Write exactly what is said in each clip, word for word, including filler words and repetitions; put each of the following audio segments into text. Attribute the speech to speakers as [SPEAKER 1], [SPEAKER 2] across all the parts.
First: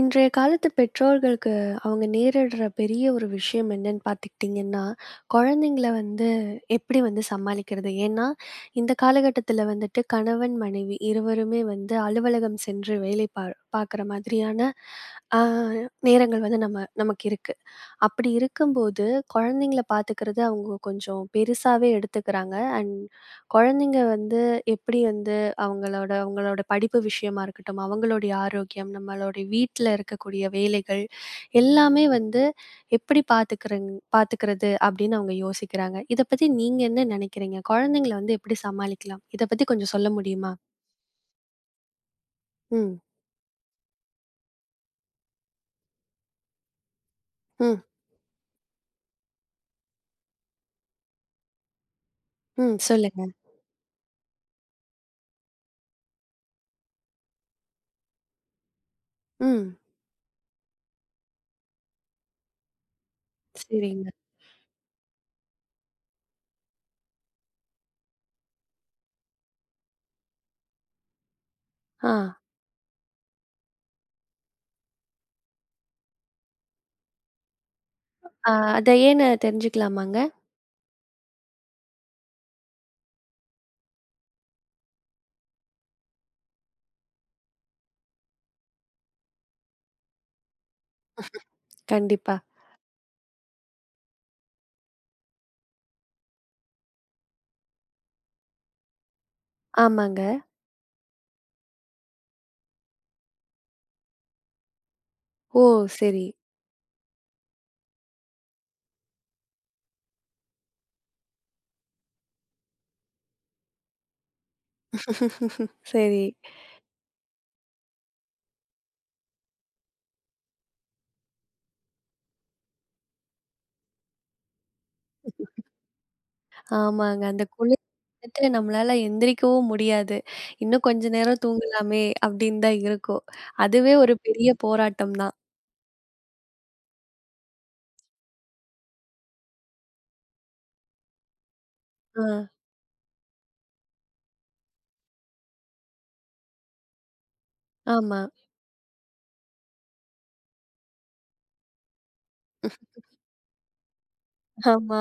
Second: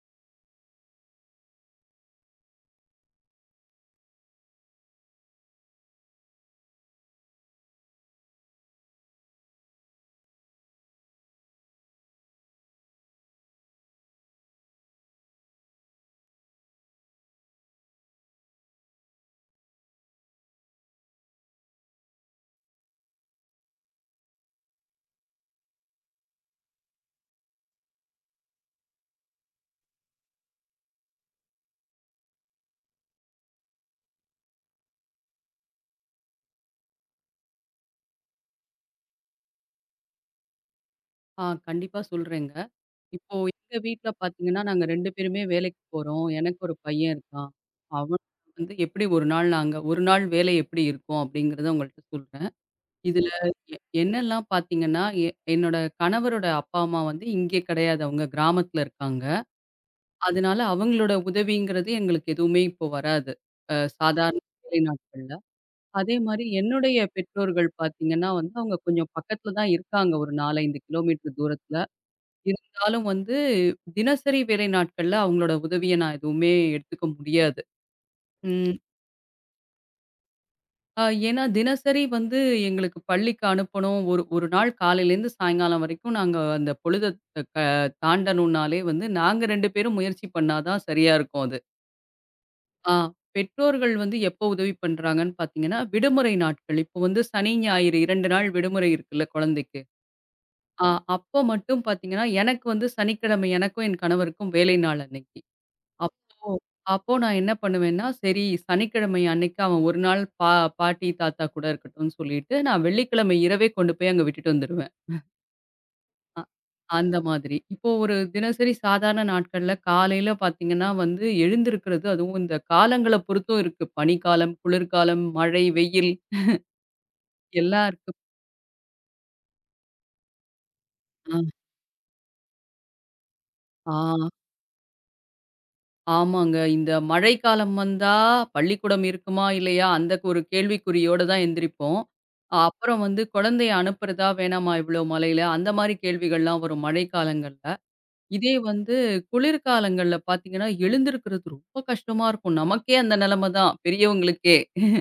[SPEAKER 1] இன்றைய காலத்து பெற்றோர்களுக்கு அவங்க நேரிடுற பெரிய ஒரு விஷயம் என்னன்னு பார்த்துக்கிட்டிங்கன்னா, குழந்தைங்கள வந்து எப்படி வந்து சமாளிக்கிறது? ஏன்னா, இந்த காலகட்டத்தில வந்துட்டு கணவன், மனைவி இருவருமே வந்து அலுவலகம் சென்று வேலை பா பார்க்குற மாதிரியான அ நேரங்கள் வந்து நம்ம நமக்கு இருக்கு. அப்படி இருக்கும்போது, குழந்தைங்கள பார்த்துக்கிறது அவங்க கொஞ்சம் பெருசாவே எடுத்துக்கிறாங்க. அண்ட் குழந்தைங்க வந்து எப்படி வந்து அவங்களோட அவங்களோட படிப்பு விஷயமா இருக்கட்டும், அவங்களுடைய ஆரோக்கியம், நம்மளுடைய வீட்ல இருக்கக்கூடிய வேலைகள் எல்லாமே வந்து எப்படி பார்த்துக்கிறங் பார்த்துக்கிறது அப்படின்னு அவங்க யோசிக்கிறாங்க. இத பத்தி நீங்க என்ன நினைக்கிறீங்க? குழந்தைங்கள வந்து எப்படி சமாளிக்கலாம்? இத பத்தி கொஞ்சம் சொல்ல முடியுமா?
[SPEAKER 2] ஆ கண்டிப்பா சொல்றேங்க.
[SPEAKER 1] ம்,
[SPEAKER 2] இப்போ எங்க வீட்ல பார்த்தீங்கன்னா, நாங்க இரண்டு பேருமே வேலைக்கு போறோம். எனக்கு ஒரு பையன் இருக்கான்.
[SPEAKER 1] ம்,
[SPEAKER 2] அவன் வந்து எப்படி ஒரு நாள் நாங்க ஒரு நாள் வேலை எப்படி இருக்கும் அப்படிங்கிறத உங்கள்ட்ட சொல்றேன்.
[SPEAKER 1] ம். சொல்லுங்க.
[SPEAKER 2] இதுல எ என்னெல்லாம் பார்த்தீங்கன்னா, எ என்னோட கணவரோட அப்பா, அம்மா வந்து இங்கே கிடையாது. அவங்க கிராமத்துல இருக்காங்க.
[SPEAKER 1] ம்.
[SPEAKER 2] அதனால அவங்களோட உதவிங்கிறது எங்களுக்கு எதுவுமே இப்போ வராது. அ
[SPEAKER 1] சரிங்க.
[SPEAKER 2] சாதாரண வேலை நாட்கள்ல. அதே மாரி என்னுடைய பெற்றோர்கள் பார்த்தீங்கன்னா வந்து, அவங்க கொஞ்சம் பக்கத்துல தான் இருக்காங்க. ஒரு நான்கு, ஐந்து கிலோமீட்டர் தூரத்துல.
[SPEAKER 1] ஆ.
[SPEAKER 2] இருந்தாலும் வந்து, தினசரி வேலை நாட்கள்ல அவங்களோட உதவிய நான் எதுவுமே எடுத்துக்க முடியாது.
[SPEAKER 1] அ
[SPEAKER 2] ம்.
[SPEAKER 1] அத ஏன்னு தெரிஞ்சுக்கலாமாங்க?
[SPEAKER 2] அ ஏன்னா தினசரி வந்து எங்களுக்கு பள்ளிக்கு அனுப்பணும். ஒரு ஒரு நாள் காலையிலேருந்து சாயங்காலம் வரைக்கும் நாங்க அந்த பொழுத க தாண்டணும்னாலே வந்து நாங்க இரண்டு பேரும் முயற்சி பண்ணா தான் சரியா இருக்கும் அது.
[SPEAKER 1] கண்டிப்பா.
[SPEAKER 2] ஆ பெற்றோர்கள் வந்து எப்போ உதவி பண்றாங்கன்னு பார்த்தீங்கன்னா, விடுமுறை நாட்கள். இப்போ வந்து சனி, ஞாயிறு இரண்டு நாள் விடுமுறை இருக்குல்ல குழந்தைக்கு.
[SPEAKER 1] ஆமாங்க.
[SPEAKER 2] ஆ அப்போ மட்டும் பார்த்தீங்கன்னா, எனக்கு வந்து சனிக்கிழமை எனக்கும் என் கணவருக்கும் வேலை நாள் அன்னைக்கு.
[SPEAKER 1] ஓ! சரி.
[SPEAKER 2] அப்போ நான் என்ன பண்ணுவேன்னா, சரி சனிக்கிழமை அன்னைக்கு அவன் ஒரு நாள் பா பாட்டி, தாத்தா கூட இருக்கட்டும்னு சொல்லிட்டு, நான் வெள்ளிக்கிழமை இரவே கொண்டு போய் அங்க விட்டுட்டு வந்துருவேன்.
[SPEAKER 1] சரி.
[SPEAKER 2] அ அந்த மாதிரி. இப்போ ஒரு தினசரி சாதாரண நாட்கள்ல காலையில பார்த்தீங்கன்னா வந்து எழுந்திருக்கிறது அதுவும் இந்த காலங்கள பொறுத்தும் இருக்கு. பனிக்காலம், குளிர்காலம், மழை, வெயில்
[SPEAKER 1] ஆமாங்க. அந்த குளிர்
[SPEAKER 2] எல்லாம் இருக்கு.
[SPEAKER 1] வந்துட்டு நம்மளால எந்திரிக்கவும் முடியாது. இன்னும் கொஞ்ச
[SPEAKER 2] ஆ,
[SPEAKER 1] நேரம் தூங்கலாமே அப்படின்னு தான் இருக்கும். அதுவே ஒரு
[SPEAKER 2] ஆ.
[SPEAKER 1] பெரிய போராட்டம் தான்.
[SPEAKER 2] ஆமாங்க. இந்த மழைக்காலம் வந்தா பள்ளிக்கூடம் இருக்குமா? இல்லையா? அந்த ஒரு கேள்விக்குறியோட தான் எந்திரிப்போம்.
[SPEAKER 1] ஆ.
[SPEAKER 2] அஹ் அப்புறம் வந்து குழந்தைய அனுப்புறதா? வேணாமா? இவ்ளோ மழையில? அந்த மாரி கேள்விகள்லாம் வரும் மழைக்காலங்கள்ல.
[SPEAKER 1] ஆமா.
[SPEAKER 2] இதே வந்து குளிர்காலங்கள்ல பார்த்தீங்கன்னா, எழுந்திருக்கிறது ரொம்ப கஷ்டமா இருக்கும். நமக்கே அந்த நிலைமை தான். பெரியவங்களுக்கு.
[SPEAKER 1] ஆமா.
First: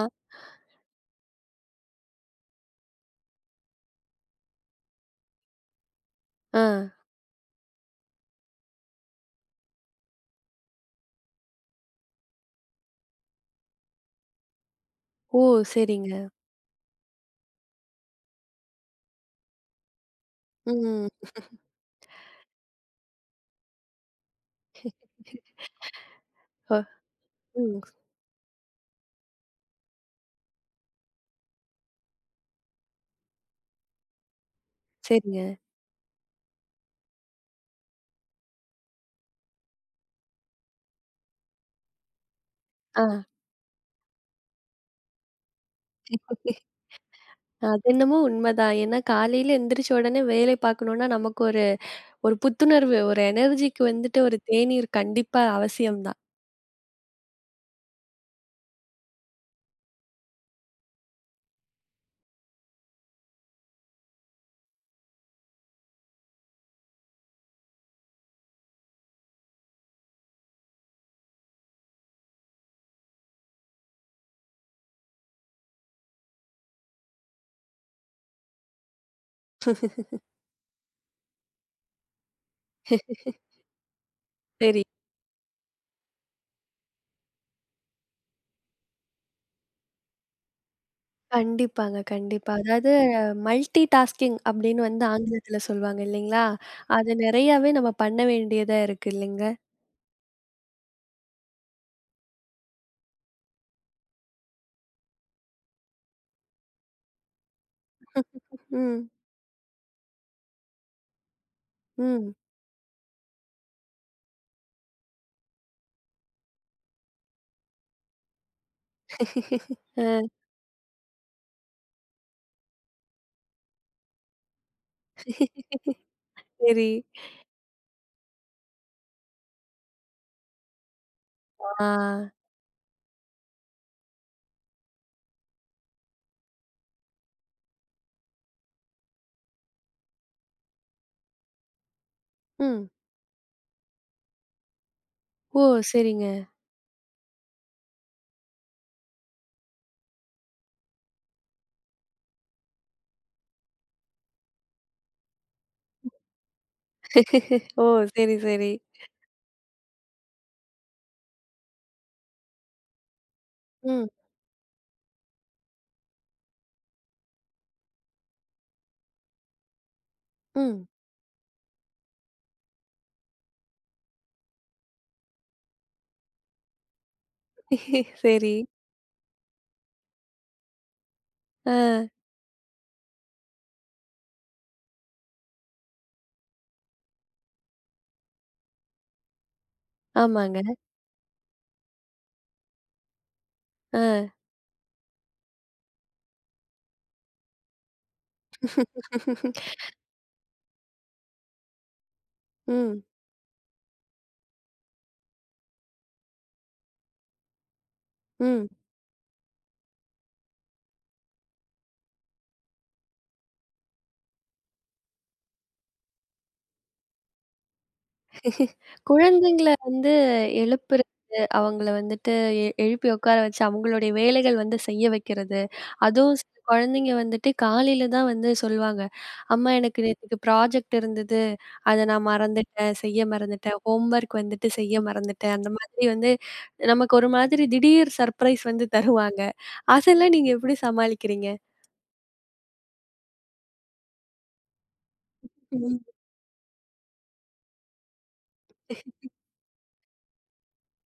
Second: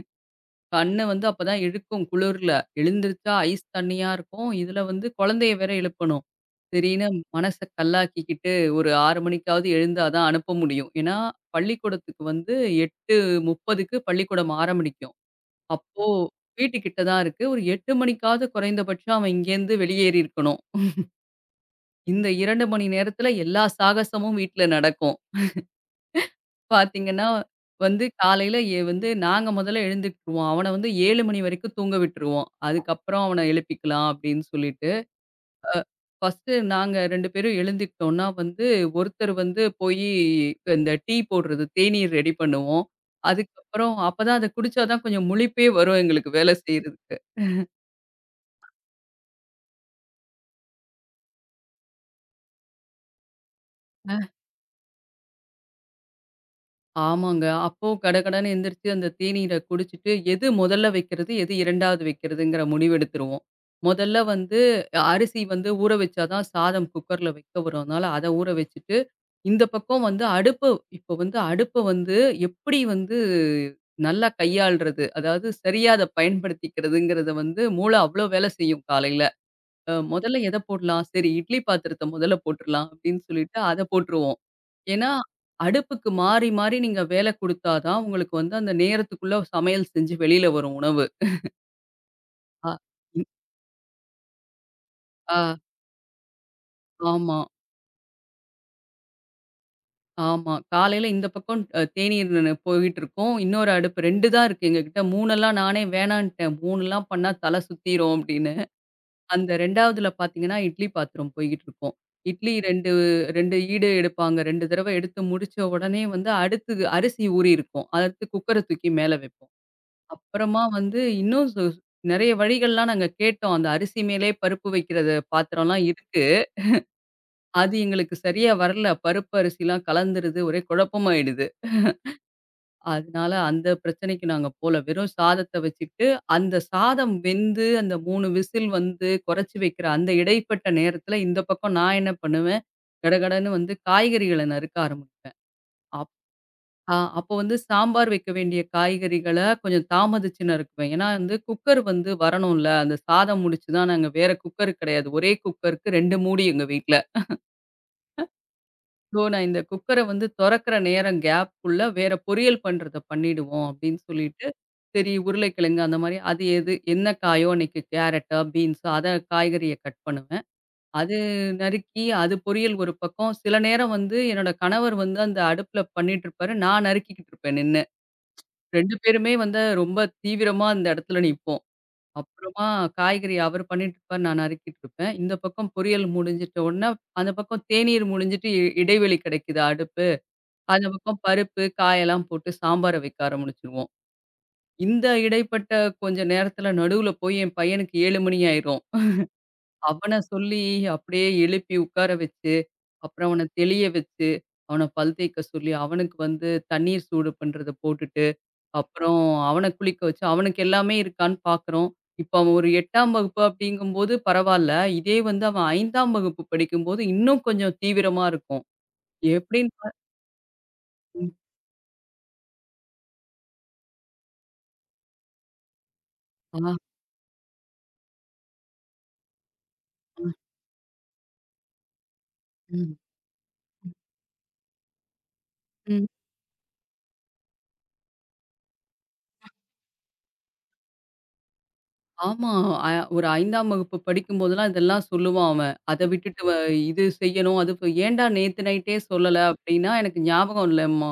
[SPEAKER 2] கண்ணு வந்து அப்பதான் இழுக்கும் குளிர்ல. எழுந்திரிச்சா ஐஸ் தண்ணியா இருக்கும். இதுல வந்து குழந்தைய வேற எழுப்பணும்.
[SPEAKER 1] ஆ.
[SPEAKER 2] சரின்னு மனச கல்லாக்கிக்கிட்டு ஒரு ஆறு மணிக்காவது எழுந்தா தான் அனுப்ப முடியும். ஏன்னா, பள்ளிக்கூடத்துக்கு வந்து 8:30க்கு பள்ளிக்கூடம் ஆரம்பிக்கும்.
[SPEAKER 1] ஓ!
[SPEAKER 2] அப்போ
[SPEAKER 1] சரிங்க.
[SPEAKER 2] வீட்டு கிட்ட தான் இருக்கு. ஒரு எட்டு மணிக்காவது குறைந்தபட்சம் அவன் இங்கேருந்து வெளியேறி இருக்கணும்.
[SPEAKER 1] ம்.
[SPEAKER 2] இந்த இரண்டு மணி நேரத்துல எல்லா சாகசமும் வீட்ல நடக்கும்.
[SPEAKER 1] ஓ!
[SPEAKER 2] பார்த்தீங்கன்னா,
[SPEAKER 1] ம்.
[SPEAKER 2] வந்து காலையில எ வந்து நாங்க மொதல்ல எழுந்துக்குருவோம். அவன வந்து ஏழு மணி வரைக்கும் தூங்க விட்டுருவோம். அதுக்கப்புறம் அவன எழுப்பிக்கலாம் அப்படின்னு சொல்லிட்டு.
[SPEAKER 1] சரிங்க.
[SPEAKER 2] ஃபர்ஸ்ட்டு நாங்க இரண்டு பேரும் எழுந்துக்கிட்டோம்னா வந்து, ஒருத்தர் வந்து போயி இந்த டீ போடுறது, தேநீர் ரெடி பண்ணுவோம்.
[SPEAKER 1] ஆ.
[SPEAKER 2] அதுக்கப்புறம் அப்பதான் அத குடிச்சா தான் கொஞ்சம் முழிப்பே வரும் எங்களுக்கு வேலை செய்றதுக்கு.
[SPEAKER 1] அது என்னமோ உண்மதான். ஏன்னா காலையில எந்திரிச்ச உடனே வேலை பார்க்கணும்னா நமக்கு ஒரு ஒரு புத்துணர்வு, ஒரு எனர்ஜிக்கு வந்துட்டு ஒரு தேநீர் கண்டிப்பா அவசியம் தான்.
[SPEAKER 2] ஆமாங்க. அப்போ கடகடன்னு எந்திரிச்சு அந்த தேநீர குடிச்சிட்டு, எது முதல்ல வைக்கிறது, எது இரண்டாவது வைக்கிறதுங்கிற முடிவெடுத்துருவோம். முதல்ல வந்து அரிசி வந்து ஊற வச்சா தான் சாதம் குக்கர்ல வைக்க வரும். அதனால அத ஊற வச்சுட்டு, இந்த பக்கம் வந்து அடுப்பு இப்போ வந்து அடுப்ப வந்து எப்படி வந்து நல்லா கையாள்றது? அதாவது சரியா அத பயன்படுத்திக்கிறதுங்கிறத வந்து மூளை அவ்ளோ வேலை செய்யும் காலையில. அ முதல்ல எத போடலாம்? சரி இட்லி பாத்திரத்த முதல்ல போட்டுறலாம் அப்படின்னு சொல்லிட்டு அத போட்டுருவோம்.
[SPEAKER 1] சரி.
[SPEAKER 2] ஏன்னா, அடுப்புக்கு மாறி, மாறி நீங்க வேல குடுத்தா தான் உங்களுக்கு வந்து அந்த நேரத்துக்குள்ள சமையல் செஞ்சு வெளியில வரும் உணவு.
[SPEAKER 1] கண்டிப்பாங்க, கண்டிப்பா.
[SPEAKER 2] அ
[SPEAKER 1] அதாவது
[SPEAKER 2] ம்,
[SPEAKER 1] மல்டி டாஸ்கிங் அப்படின்னு வந்து
[SPEAKER 2] ஆ,
[SPEAKER 1] ஆங்கிலத்துல சொல்வாங்க இல்லைங்களா? அது
[SPEAKER 2] ஆமா,
[SPEAKER 1] நெறையாவே நம்ம பண்ண வேண்டியதா இருக்கு இல்லைங்க?
[SPEAKER 2] ஆமா. காலையில இந்த பக்கம் அ தேநீர் ந போயிட்டுருக்கும். இன்னொரு அடுப்பு இரண்டு தான் இருக்கு எங்ககிட்ட. மூணு எல்லாம் நானே வேணான்ட்டேன். மூணு எல்லாம் பண்ணா தல சுத்திரும் அப்படின்னு.
[SPEAKER 1] ம்,
[SPEAKER 2] அந்த இரண்டாவதுல பார்த்தீங்கன்னா, இட்லி பாத்திரம் போய்க்கிட்டு இருக்கும்.
[SPEAKER 1] ம்.
[SPEAKER 2] இட்லி இரண்டு இரண்டு ஈடு எடுப்பாங்க. இரண்டு தடவ எடுத்து முடிச்ச உடனே வந்து அடுத்தது அரிசி ஊறியிருக்கும். அடுத்து குக்கர தூக்கி மேல வைப்போம்.
[SPEAKER 1] ஆ
[SPEAKER 2] அப்புறமா வந்து இன்னும் சு நெறைய வழிகள்லாம் நாங்க கேட்டோம். அந்த அரிசி மேலே பருப்பு வைக்கிறது பாத்திரம்லாம் இருக்கு.
[SPEAKER 1] சரி.
[SPEAKER 2] அது எங்களுக்கு சரியா வரல. பருப்பு அரிசிலாம் கலந்துருது. ஒரே குழப்பமாயிடுது.
[SPEAKER 1] ஆ.
[SPEAKER 2] அதனால அந்த பிரச்சனைக்கு நாங்க போல. வெறும் சாதத்த வச்சுக்கிட்டு, அந்த சாதம் வெந்து, அந்த மூன்று விசில் வந்து கொறச்சு வைக்கிற அந்த இடைப்பட்ட நேரத்துல, இந்த பக்கம் நான் என்ன பண்ணுவேன்,
[SPEAKER 1] ம்.
[SPEAKER 2] கடகடன்னு வந்து காய்கறிகள நறுக்க ஆரம்பிப்பேன்.
[SPEAKER 1] ஓ!
[SPEAKER 2] அப்
[SPEAKER 1] சரிங்க.
[SPEAKER 2] அ அப்போ வந்து சாம்பார் வைக்க வேண்டிய காய்கறிகள கொஞ்சம் தாமதிச்சு நறுக்குவேன். ஏன்னா வந்து குக்கர் வந்து வரணும்ல. அந்த சாதம் முடிச்சு தான் நாங்க வேற குக்கர் கெடையாது. ஒரே குக்கருக்கு இரண்டு மூடி எங்க வீட்ல.
[SPEAKER 1] ஓ! சரி, சரி.
[SPEAKER 2] இதோ நான் இந்த குக்கர வந்து தொறக்கிற நேரம் கேப்க்குள்ள வேற பொரியல் பண்றத பண்ணிடுவோம் அப்படின்னு
[SPEAKER 1] ம்,
[SPEAKER 2] சொல்லிட்டு, சரி உருளைக்கிழங்கு அந்த மாரி அது எது என்ன காயோ அன்னைக்கு கேரட்டா, பீன்ஸா அத காய்கறிய கட் பண்ணுவேன்.
[SPEAKER 1] ம்.
[SPEAKER 2] அது நறுக்கி அது பொரியல் ஒரு பக்கம். சில நேரம் வந்து என்னோட கணவர் வந்து அந்த அடுப்புல பண்ணிட்டுருப்பாரு. நான் நறுக்கிக்கிட்டு இருப்பேன் நின்னு.
[SPEAKER 1] சரி.
[SPEAKER 2] இரண்டு பேருமே வந்து ரொம்ப தீவிரமா அந்த இடத்துல நிப்போம்.
[SPEAKER 1] ஆ.
[SPEAKER 2] அப்புறமா காய்கறி அவர் பண்ணிட்டுருப்பாரு, நான் நறுக்கிட்டு இருப்பேன். இந்த பக்கம் பொரியல் முடிஞ்சிட்ட உடனே, அந்த பக்கம் தேநீர் முடிஞ்சிட்டு இ இடைவெளி கிடைக்குது அடுப்புல.
[SPEAKER 1] ஆமாங்க.
[SPEAKER 2] அந்த பக்கம் பருப்பு, காயெல்லாம் போட்டு சாம்பார வைக்க ஆரம்பிச்சுருவோம்.
[SPEAKER 1] ஆ.
[SPEAKER 2] இந்த இடைப்பட்ட கொஞ்ச நேரத்தில நடுவுல போய் என் பையனுக்கு ஏழு மணி ஆயிரும். அவன சொல்லி அப்படியே எழுப்பி உட்கார வச்சு,
[SPEAKER 1] ம்,
[SPEAKER 2] அப்புறம் அவன தெளிய வச்சு, அவன பல் தேய்க்க சொல்லி, அவனுக்கு வந்து தண்ணீர் சூடு பண்றத போட்டுட்டு,
[SPEAKER 1] ம்.
[SPEAKER 2] அப்புறம் அவன குளிக்க வச்சு, அவனுக்கு எல்லாமே இருக்கான்னு பார்க்குறோம். இப்ப அவன் ஒரு எட்டாம் வகுப்பு அப்படிங்கும்போது பரவால்ல. இதே வந்து அவன் ஐந்தாம் வகுப்பு படிக்கும்போது, இன்னும் கொஞ்சம் தீவிரமா இருக்கும்.
[SPEAKER 1] குழந்தைங்கள
[SPEAKER 2] எப்படின்னு பா
[SPEAKER 1] வந்து எழுப்புறது,
[SPEAKER 2] ம்.
[SPEAKER 1] அவங்கள வந்துட்டு எ எழுப்பி உட்கார வச்சு அவங்களுடைய வேலைகள் வந்து செய்ய வைக்கிறது. அதுவும் சில
[SPEAKER 2] ஆ.
[SPEAKER 1] குழந்தைங்க வந்துட்டு காலையில தான் வந்து சொல்லுவாங்க. "அம்மா எனக்கு நேத்துக்கு ப்ராஜெக்ட் இருந்தது. அத நான் மறந்துட்டேன்,
[SPEAKER 2] ம்.
[SPEAKER 1] செய்ய மறந்துட்டேன். ஹோம்வொர்க் வந்துட்டு செய்ய மறந்துட்டேன்." அந்த மாதிரி
[SPEAKER 2] ம்.
[SPEAKER 1] வந்து நமக்கு ஒரு மாதிரி திடீர் சர்ப்ரைஸ் வந்து தருவாங்க. அதெல்லாம் நீங்க எப்படி சமாளிக்கிறீங்க?
[SPEAKER 2] ஆமா. அ ஒரு ஐந்தாம் வகுப்பு படிக்கும்போதெல்லாம் இதெல்லாம் சொல்லுவான் அவன்.
[SPEAKER 1] ம்.
[SPEAKER 2] அத விட்டுட்டு வ இது செய்யணும், அது ப "ஏன்டா நேத்து நைட்டே சொல்லல?" அப்படின்னா, "எனக்கு ஞாபகம் இல்லம்மா."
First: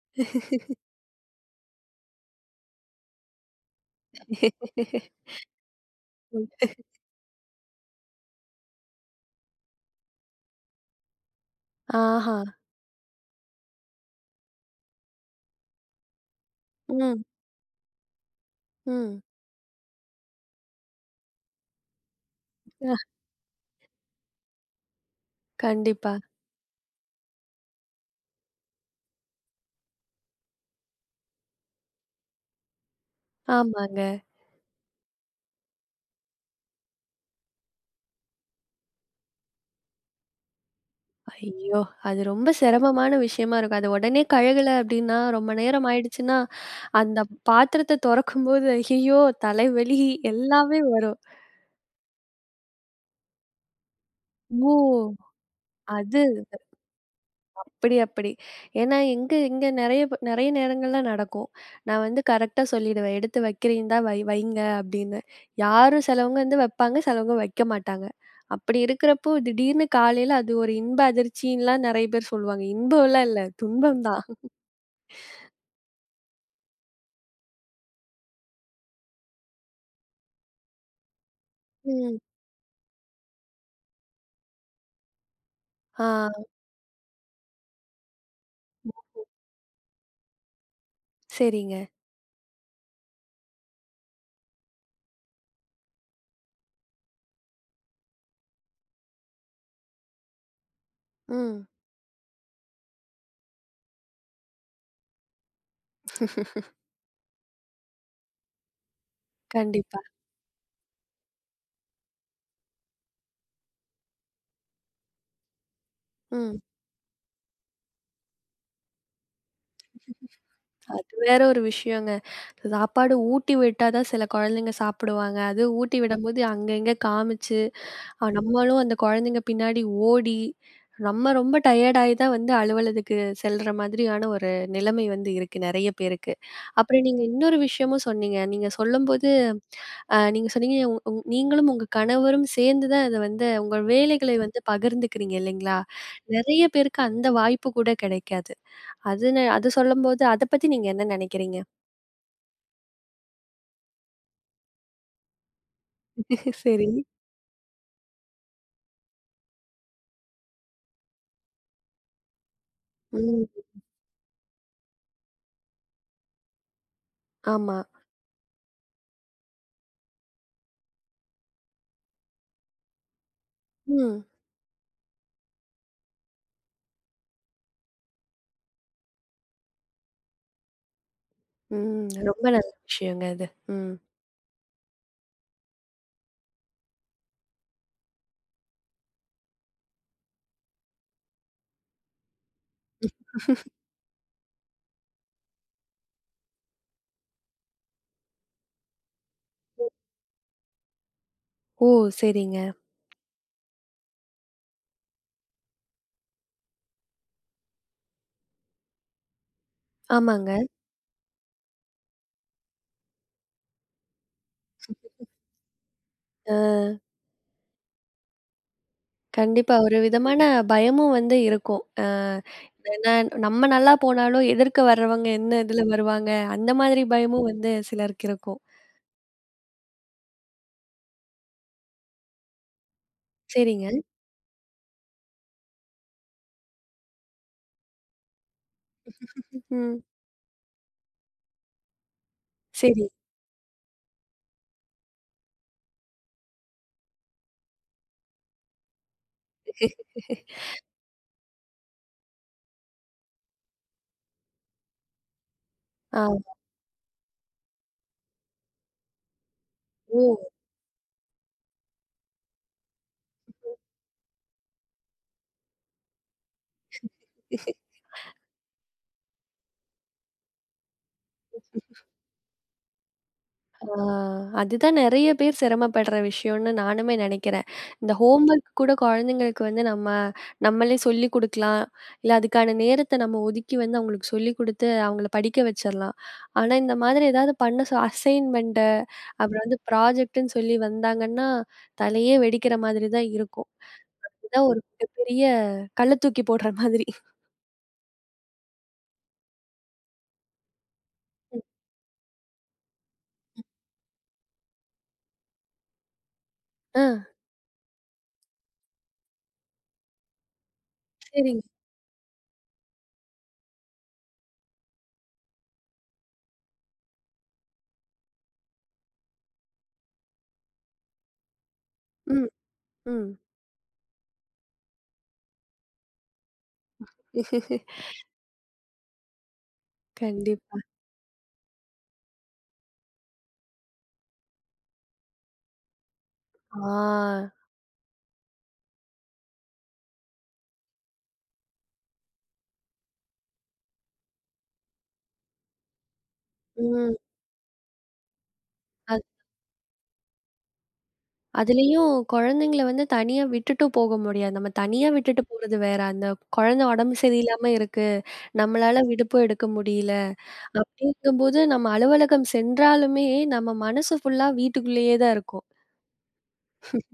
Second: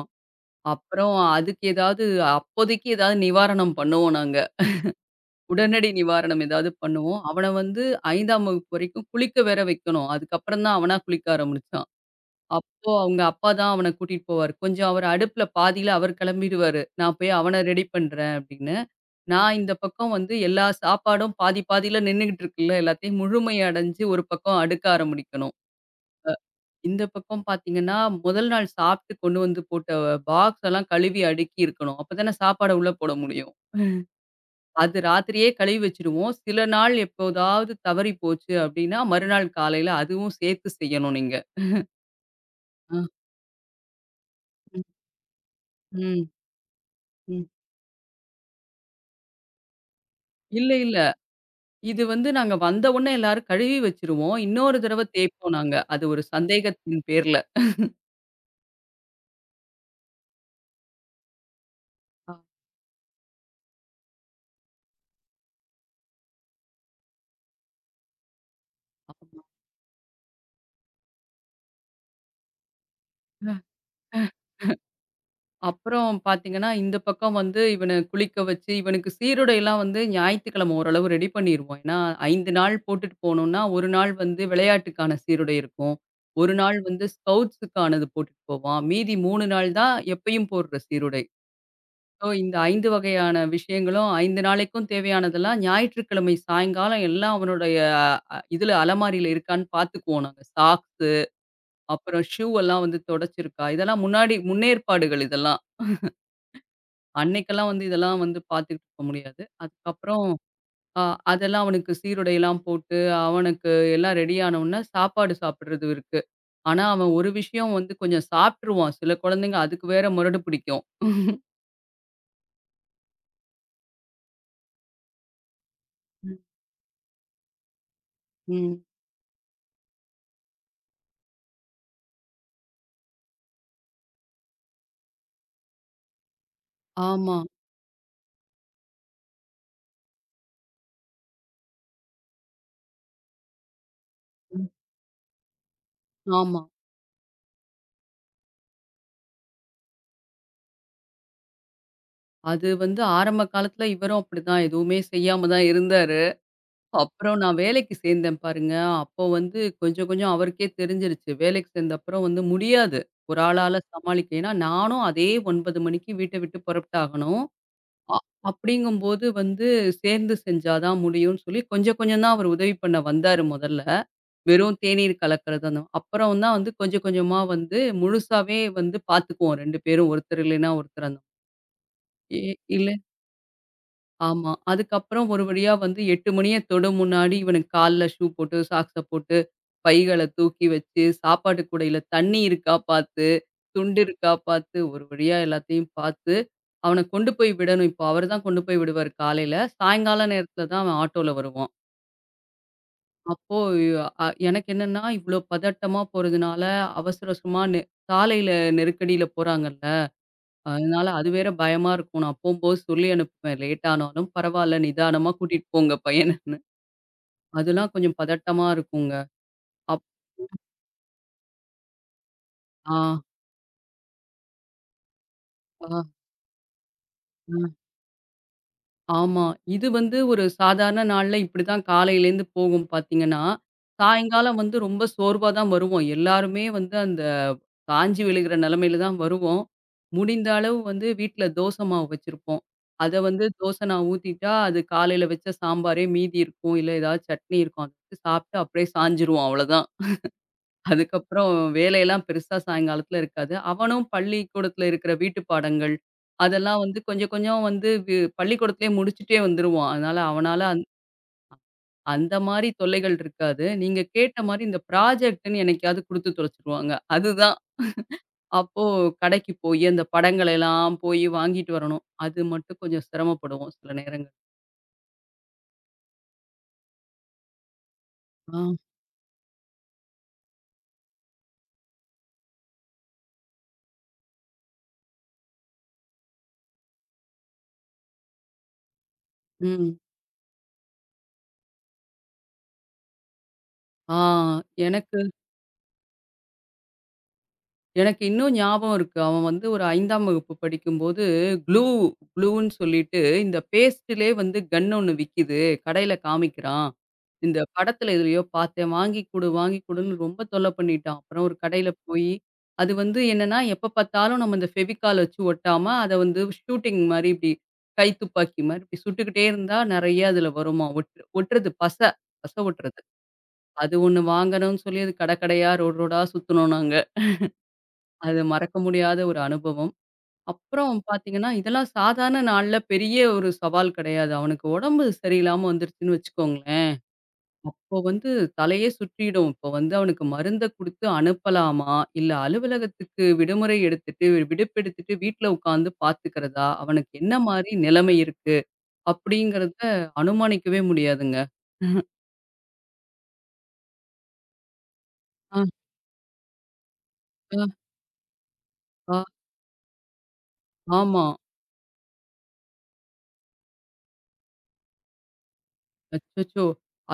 [SPEAKER 2] அப்புறம் அதுக்கு ஏதாவது அப்போதைக்கு ஏதாவது நிவாரணம் பண்ணுவோம் நாங்க. உடனடி நிவாரணம் ஏதாவது
[SPEAKER 1] ம்.
[SPEAKER 2] பண்ணுவோம். அவன வந்து ஐந்தாம் வகுப்பு வரைக்கும் குளிக்க வேற வைக்கணும். அதுக்கப்புறம் தான் அவனா குளிக்க ஆரம்பிச்சான்.
[SPEAKER 1] ஆஹா.
[SPEAKER 2] அப்போ அவங்க அப்பா தான் அவன கூட்டிட்டு போவாரு. கொஞ்சம் அவர் அடுப்புல பாதியில அவர் கிளம்பிடுவாரு. "நான்
[SPEAKER 1] ம்.
[SPEAKER 2] போய் அவன ரெடி பண்றேன்" அப்படின்னு.
[SPEAKER 1] ம்.
[SPEAKER 2] நான் இந்த பக்கம் வந்து எல்லா சாப்பாடும் பாதி பாதியில நின்னுகிட்டு இருக்குல்ல,
[SPEAKER 1] அ
[SPEAKER 2] எல்லாத்தையும் முழுமை அடைஞ்சு ஒரு பக்கம் அடுக்க ஆரம்பிக்கணும்.
[SPEAKER 1] கண்டிப்பா.
[SPEAKER 2] இந்த பக்கம் பார்த்தீங்கன்னா, முதல் நாள் சாப்பிட்டு கொண்டு வந்து போட்ட பாக்ஸ் எல்லாம் கழுவி அடுக்கி இருக்கணும். அப்பதானே சாப்பாட உள்ள போட முடியும்.
[SPEAKER 1] ஆமாங்க.
[SPEAKER 2] அது ராத்திரியே கழுவி வச்சுருவோம். சில நாள் எப்போதாவது தவறி போச்சு அப்படின்னா, மறுநாள் காலையில அதுவும் சேர்த்து செய்யணும் நீங்க.
[SPEAKER 1] ஐயோ! அது ரொம்ப
[SPEAKER 2] அ,
[SPEAKER 1] சிரமமான விஷயமா இருக்கும். அது உடனே கழுகல
[SPEAKER 2] ம்,
[SPEAKER 1] அப்டின்னா, ரொம்ப நேரம்
[SPEAKER 2] ம்,
[SPEAKER 1] ஆயிடுச்சுன்னா, அந்த
[SPEAKER 2] ம்.
[SPEAKER 1] பாத்திரத்த தொறக்கும்போது, ஐயய்யோ! தலைவலி
[SPEAKER 2] இல்ல,
[SPEAKER 1] எல்லாமே
[SPEAKER 2] இல்ல.
[SPEAKER 1] வரும்.
[SPEAKER 2] இது வந்து நாங்க வந்த உடனே எல்லாரும் கழுவி வச்சுருவோம்.
[SPEAKER 1] ஓ!
[SPEAKER 2] இன்னொரு தடவ தேய்ப்போம் நாங்க. அது
[SPEAKER 1] அது
[SPEAKER 2] ஒரு சந்தேகத்தின் பேர்ல.
[SPEAKER 1] அப்படி, அப்படி. ஏன்னா எங்க இங்க நெறைய ப நெறைய நேரங்கள்ல நடக்கும். நான் வந்து
[SPEAKER 2] ஆ,
[SPEAKER 1] கரெக்ட்டா சொல்லிடுவேன். "எடுத்து வைக்கிறீந்தா வை வைங்க" அப்படின்னு. யாரும் சிலவங்க வந்து வைப்பாங்க, சிலவங்க வைக்க மாட்டாங்க. அப்படி இருக்கிறப்போ,
[SPEAKER 2] ஆமா.
[SPEAKER 1] திடீர்னு காலையில அது ஒரு இன்ப அதிர்ச்சின்லாம் நெறைய பேர் சொல்லுவாங்க. இன்பம்லாம் இல்ல, துன்பம் தான்.
[SPEAKER 2] அப்புறம் பார்த்தீங்கன்னா, இந்த பக்கம் வந்து இவன குளிக்க வச்சு, இவனுக்கு சீருடைலாம் வந்து ஞாயித்துக்கிழமை ஓரளவு ரெடி பண்ணிருவோம். ஏன்னா,
[SPEAKER 1] ம்.
[SPEAKER 2] ஐந்து நாள் போட்டுட்டு போனோம்னா, ஒரு நாள் வந்து விளையாட்டுக்கான சீருடை இருக்கும்.
[SPEAKER 1] ஆ.
[SPEAKER 2] ஒரு நாள் வந்து ஸ்கவுட்ஸுக்கானது போட்டுட்டு போவான். மீதி மூன்று நாள் தான் எப்பயும் போடுற சீருடை.
[SPEAKER 1] சரிங்க.
[SPEAKER 2] ஸோ இந்த ஐந்து வகையான விஷயங்களும் ஐந்து நாளைக்கும் தேவையானதெல்லாம் ஞாயிற்றுக்கிழமை சாயங்காலம் எல்லாம் அவனுடைய அ இதுல அலமாரியில இருக்கான்னு பார்த்துக்குவோம் நாங்க. சாக்ஸு,
[SPEAKER 1] ம்.
[SPEAKER 2] அப்புறம் ஷூ எல்லாம் வந்து தொடைச்சிருக்கா, இதெல்லாம் முன்னாடி முன்னேற்பாடுகள் இதெல்லாம். அன்னைக்கெல்லாம் வந்து இதெல்லாம் வந்து பார்த்துக்கிட்டு இருக்க முடியாது.
[SPEAKER 1] கண்டிப்பா.
[SPEAKER 2] அதுக்கப்புறம் அ அதெல்லாம் அவனுக்கு சீருடைலாம் போட்டு, அவனுக்கு எல்லாம் ரெடி ஆனவுனே சாப்பாடு சாப்பிடுறது இருக்கு.
[SPEAKER 1] ம்.
[SPEAKER 2] ஆனா, அவன் ஒரு விஷயம் வந்து கொஞ்சம் சாப்ட்டுருவான். சில குழந்தைங்க அதுக்கு வேற முரடு பிடிக்கும்.
[SPEAKER 1] அது வேற ஒரு விஷயங்க. சாப்பாடு ஊட்டி விட்டா தான் சில குழந்தைங்க சாப்பிடுவாங்க. அது ஊட்டி
[SPEAKER 2] ம்.
[SPEAKER 1] விடும்போது அங்க இங்க காமிச்சு, அ
[SPEAKER 2] ம்.
[SPEAKER 1] நம்மளும் அந்த குழந்தைங்க பின்னாடி ஓடி, நம்ம ரொம்ப டயர்ட் ஆயி தான் வந்து அலுவலகத்துக்கு செல்ற மாதிரியான ஒரு நிலைமை வந்து இருக்கு நெறைய பேருக்கு. அப்புறம் நீங்க
[SPEAKER 2] ஆமா.
[SPEAKER 1] இன்னொரு விஷயமும் சொன்னீங்க. நீங்க சொல்லும்போது, அ நீங்க சொன்னீங்க உ உ நீங்களும் உங்க கணவரும் சேர்ந்து தான் இத வந்து உங்க வேலைகளை வந்து
[SPEAKER 2] ம்.
[SPEAKER 1] பகிர்ந்துக்கிறீங்க இல்லைங்களா?
[SPEAKER 2] ஆமா.
[SPEAKER 1] நெறைய பேருக்கு அந்த வாய்ப்பு கூட கிடைக்காது. அதுன்னு அது சொல்லும்போது, அத பத்தி நீங்க என்ன நெனைக்கிறீங்க?
[SPEAKER 2] அது வந்து ஆரம்ப காலத்துல இவரும் அப்படிதான். எதுவுமே செய்யாம தான் இருந்தாரு.
[SPEAKER 1] சரி.
[SPEAKER 2] அப்புறம் நான் வேலைக்கு சேர்ந்தேன் பாருங்க. அப்போ வந்து கொஞ்சம் கொஞ்சம் அவருக்கே தெரிஞ்சிருச்சு. வேலைக்கு சேர்ந்த அப்புறம் வந்து முடியாது. ஒரு
[SPEAKER 1] ம்.
[SPEAKER 2] ஆளால சமாளிக்க. ஏன்னா நானும் அதே ஒன்பது மணிக்கு வீட்ட விட்டு புறப்பட்டாகணும்.
[SPEAKER 1] ஆமா.
[SPEAKER 2] அ அப்படிங்கும்போது வந்து சேர்ந்து செஞ்சா தான் முடியும்னு சொல்லி கொஞ்சம் கொஞ்சம் தான் அவர் உதவி பண்ண வந்தாரு முதல்ல.
[SPEAKER 1] ம்.
[SPEAKER 2] வெறும் தேநீர் கலக்கிறது அந்த அப்புறம் தான் வந்து கொஞ்சம் கொஞ்சமா வந்து முழுசாவே வந்து பார்த்துக்குவோம் 2 பேரும். ஒருத்தர் இல்லைன்னா ஒருத்தர். அந்த
[SPEAKER 1] ம்.
[SPEAKER 2] எ
[SPEAKER 1] ரொம்ப நல்ல
[SPEAKER 2] இல்ல,
[SPEAKER 1] விஷயங்க அது. ம்.
[SPEAKER 2] ஆமா. அதுக்கப்புறம் ஒரு வழியா வந்து எட்டு மணிய தொடும் முன்னாடி இவனுக்கு கால்ல ஷூ போட்டு, சாக்ஸ போட்டு, பைகள தூக்கி வச்சு, சாப்பாட்டு கூடையில தண்ணி இருக்கா பார்த்து, துண்டு இருக்கா பார்த்து, ஒரு வழியா எல்லாத்தையும் பார்த்து, அவன கொண்டு போய் விடணும். இப்போ அவரு தான் கொண்டு போய் விடுவாரு காலையில. சாயங்கால நேரத்தில தான் அவன் ஆட்டோல வருவான்.
[SPEAKER 1] ஓ! சரிங்க.
[SPEAKER 2] அப்போ அ எனக்கு என்னன்னா, இவ்ளோ பதட்டமா போறதுனால அவசர அவசரமா நெ சாலையில நெருக்கடியில போறாங்கல்ல.
[SPEAKER 1] ஆமாங்க.
[SPEAKER 2] அதனால அது வேற பயமா இருக்கும். நான் போம்போது சொல்லி அனுப்புவேன். லேட் ஆனாலும் பரவால்ல, நிதானமா கூட்டிட்டு போங்க பையனன்னு.
[SPEAKER 1] அ
[SPEAKER 2] அதெல்லாம் கொஞ்சம் பதட்டமா இருக்குங்க.
[SPEAKER 1] கண்டிப்பா ஒரு
[SPEAKER 2] அப்
[SPEAKER 1] விதமான பயமும் வந்து இருக்கும். அ
[SPEAKER 2] ஆ,
[SPEAKER 1] ஏன்னா நம்ம நல்லா போனாலும், எதிர்க்க வர்றவங்க என்ன இதுல
[SPEAKER 2] ஆ,
[SPEAKER 1] வருவாங்க? அந்த மாதிரி பயமும்
[SPEAKER 2] ஆ.
[SPEAKER 1] வந்து சிலருக்கு இருக்கும்.
[SPEAKER 2] ஆமா. இது வந்து ஒரு சாதாரண நாள்ல இப்படிதான் காலையிலேருந்து போகும் பார்த்தீங்கன்னா,
[SPEAKER 1] சரிங்க.
[SPEAKER 2] சாயங்காலம் வந்து ரொம்ப சோர்வா தான் வருவோம். எல்லாருமே வந்து அந்த காய்ஞ்சு விழுகிற நிலைமையில தான் வருவோம்.
[SPEAKER 1] ம்.
[SPEAKER 2] முடிந்த அளவு வந்து வீட்ல தோசை மாவு வச்சிருப்போம்.
[SPEAKER 1] சரி.
[SPEAKER 2] அத வந்து தோசை நான் ஊத்திட்டா, அது காலையில வச்ச சாம்பாரே மீதி இருக்கும். இல்ல ஏதாவது சட்னி இருக்கும். அத வச்சு சாப்பிட்டு அப்படியே சாய்ஞ்சிருவோம் அவ்வளோதான். அதுக்கப்புறம் வேலையெல்லாம் பெருசா சாயங்காலத்துல இருக்காது. அவனும் பள்ளிக்கூடத்துல இருக்கிற வீட்டு பாடங்கள்,
[SPEAKER 1] ஆ.
[SPEAKER 2] அதெல்லாம் வந்து கொஞ்சம் கொஞ்சம் வந்து வி பள்ளிக்கூடத்திலேயே முடிச்சுட்டே வந்துருவான். அதனால
[SPEAKER 1] ஓ!
[SPEAKER 2] அவனால அந் அந்த மாரி தொல்லைகள் இருக்காது. நீங்க கேட்ட மாரி இந்த ப்ராஜெக்ட்ன்னு என்னைக்காவது குடுத்து தொலைச்சுருவாங்க. அதுதான் அப்போ கடைக்கு போயி அந்த படங்கள எல்லாம் போயி வாங்கிட்டு வரணும். அது மட்டும் கொஞ்சம் சிரமப்படுவோம்
[SPEAKER 1] ஆ,
[SPEAKER 2] சில நேரங்கள்.
[SPEAKER 1] அதுதான் நெறைய பேர் சிரமப்படுற விஷயம்னு நானுமே நெனைக்கிறேன். இந்த ஹோம்
[SPEAKER 2] ஆ.
[SPEAKER 1] ஒர்க் கூட குழந்தைங்களுக்கு வந்து நம்ம நம்மளே சொல்லிக் குடுக்கலாம். இல்ல அதுக்கான நேரத்த நம்ம ஒதுக்கி வந்து அவங்களுக்கு சொல்லிக் குடுத்து அவங்கள படிக்க வச்சிரலாம். ஆனா, இந்த மாதிரி ஏதாவது பண்ண சொ அசைன்மென்ட் அப்புறம் வந்து
[SPEAKER 2] ம்.
[SPEAKER 1] ப்ராஜெக்ட்ன்னு சொல்லி வந்தாங்கன்னா, தலையே வெடிக்கிற மாதிரி தான் இருக்கும்.
[SPEAKER 2] ஆ
[SPEAKER 1] இதுதான் ஒரு
[SPEAKER 2] எனக்கு
[SPEAKER 1] மிகப்பெரிய கல்ல தூக்கி போடுற மாதிரி.
[SPEAKER 2] எனக்கு இன்னும் ஞாபகம் இருக்கு. அவன் வந்து ஒரு 5ஆம் வகுப்பு படிக்கும்போது,
[SPEAKER 1] ம்.
[SPEAKER 2] க்ளூ க்ளூன்னு சொல்லிட்டு இந்த பேஸ்ட்டுலே வந்து கன் ஒண்ணு விக்கிது. கடையில காமிக்கிறான்.
[SPEAKER 1] ஆ,
[SPEAKER 2] இந்த படத்துல எதுலயோ பார்த்தேன். வாங்கி குடு, வாங்கி குடுன்னு ரொம்ப தொல்ல பண்ணிட்டான். அப்புறம் ஒரு
[SPEAKER 1] சரிங்க.
[SPEAKER 2] கடையில போயி, அது வந்து என்னன்னா, எப்ப பார்த்தாலும் நம்ம இந்த ஃபெவிகால் வச்சு ஒட்டாம, அத வந்து ஷூட்டிங் மாரி இப்டி கை துப்பாக்கி மாரி இப்டி சுட்டுக்கிட்டே இருந்தா நெறைய அதுல வருமாம். ஒட்டு ஒட்டுறது பச.
[SPEAKER 1] ம்,
[SPEAKER 2] பச ஒட்டுறது.
[SPEAKER 1] ம்.
[SPEAKER 2] அது ஒண்ணு வாங்கணும்னு சொல்லி அது கட கடையா ரோடு ரோடா சுத்துனோம் நாங்க. அது மறக்க முடியாத ஒரு அனுபவம்.
[SPEAKER 1] கண்டிப்பா.
[SPEAKER 2] அப்புறம் பார்த்தீங்கன்னா, இதெல்லாம் சாதாரண நாள்ல பெரிய ஒரு சவால் கிடையாது. அவனுக்கு உடம்பு சரியில்லாம வந்துருச்சுன்னு வச்சுக்கோங்களேன்,
[SPEAKER 1] ஆ.
[SPEAKER 2] அப்போ வந்து தலையே சுற்றிடும். இப்போ வந்து அவனுக்கு மருந்த குடுத்து அனுப்பலாமா? இல்ல அலுவலகத்துக்கு விடுமுறை எடுத்துட்டு, விடுப்பெடுத்துட்டு வீட்ல உட்காந்து பார்த்துக்கிறதா? அவனுக்கு
[SPEAKER 1] ம்.
[SPEAKER 2] என்ன மாரி நிலைமை இருக்கு? அப்படிங்கிறத அனுமானிக்கவே முடியாதுங்க.
[SPEAKER 1] அதுலயும் குழந்தைங்கள வந்து தனியா விட்டுட்டும் போக முடியாது. நம்ம தனியா விட்டுட்டு
[SPEAKER 2] ஆ,
[SPEAKER 1] போறது வேற. அந்த குழந்தை உடம்பு
[SPEAKER 2] ஆ,
[SPEAKER 1] சரியில்லாம இருக்கு. நம்மளால
[SPEAKER 2] ஆ,
[SPEAKER 1] விடுப்பு எடுக்க முடியல.
[SPEAKER 2] ஆமா.
[SPEAKER 1] அப்படிங்கும்போது நம்ம அலுவலகம் சென்றாலுமே நம்ம மனசு ஃபுல்லா வீட்டுக்குள்ளேயே தான் இருக்கும்.
[SPEAKER 2] அச்சச்சோ!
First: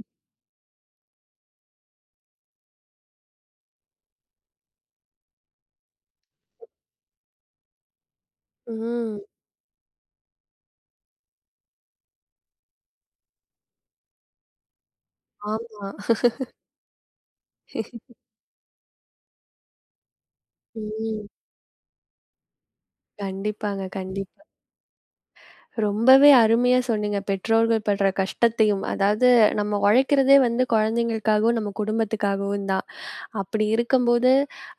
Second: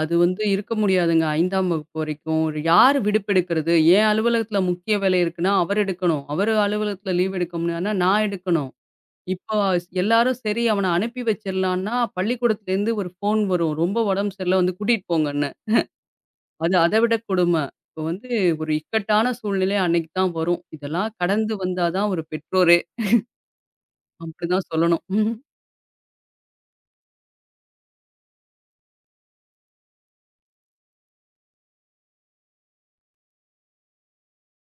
[SPEAKER 2] அது வந்து இருக்க முடியாதுங்க. ஐந்தாம் வகுப்பு வரைக்கும். யாரு விடுப்பெடுக்கிறது? என் அலுவலகத்தில முக்கிய வேலை இருக்குன்னா, அவர் எடுக்கணும். அவரு அலுவலகத்தில லீவ் எடுக்க முடியாதுன்னா, நான் எடுக்கணும்.
[SPEAKER 1] ம்.
[SPEAKER 2] இப்போ எல்லாரும் சரி அவன அனுப்பி வச்சிடலான்னா, பள்ளிக்கூடத்துலேருந்து ஒரு ஃபோன் வரும். ரொம்ப உடம்பு சரியில்ல வந்து கூட்டிட்டு போங்கன்னு.
[SPEAKER 1] ஆமா.
[SPEAKER 2] அது அத விட கொடும. இப்போ வந்து ஒரு இக்கட்டான சூழ்நிலை அன்னைக்கு தான் வரும். இதெல்லாம்
[SPEAKER 1] ம்.
[SPEAKER 2] கடந்து வந்தா தான் ஒரு பெற்றோரே!
[SPEAKER 1] கண்டிப்பாங்க, கண்டிப்பா.
[SPEAKER 2] அப்படிதான் சொல்லணும்.
[SPEAKER 1] ரொம்பவே அருமையா சொன்னீங்க. பெற்றோர்கள் படுற கஷ்டத்தையும், அதாவது நம்ம உழைக்கிறதே வந்து குழந்தைங்களுக்காகவும், நம்ம குடும்பத்துக்காகவும் தான். அப்படி இருக்கும்போது,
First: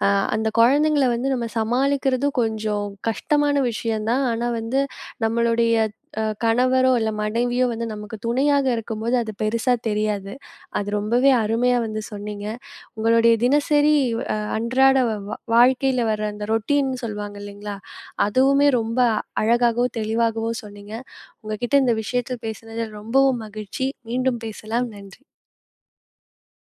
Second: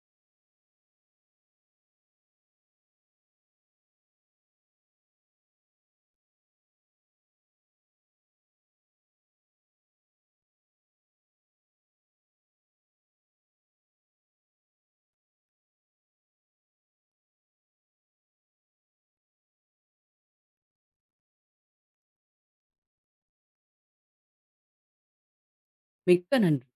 [SPEAKER 1] அ அந்த குழந்தைங்கள வந்து நம்ம சமாளிக்கிறதும் கொஞ்சம் கஷ்டமான விஷயம் தான். ஆனா வந்து நம்மளுடைய அ கணவரோ இல்ல மனைவியோ வந்து நமக்கு துணையாக இருக்கும்போது அது பெருசா தெரியாது. அது ரொம்பவே அருமையா வந்து சொன்னீங்க. உங்களுடைய தினசரி அ அன்றாட வ வாழ்க்கையில வர அந்த ரொட்டீன்னு சொல்லுவாங்க இல்லைங்களா? அதுவுமே ரொம்ப அழகாகவும், தெளிவாகவும் சொன்னீங்க. உங்க கிட்ட இந்த விஷயத்தில் பேசினது ரொம்பவும் மகிழ்ச்சி. மீண்டும் பேசலாம். நன்றி.
[SPEAKER 2] மிக்க நன்றி.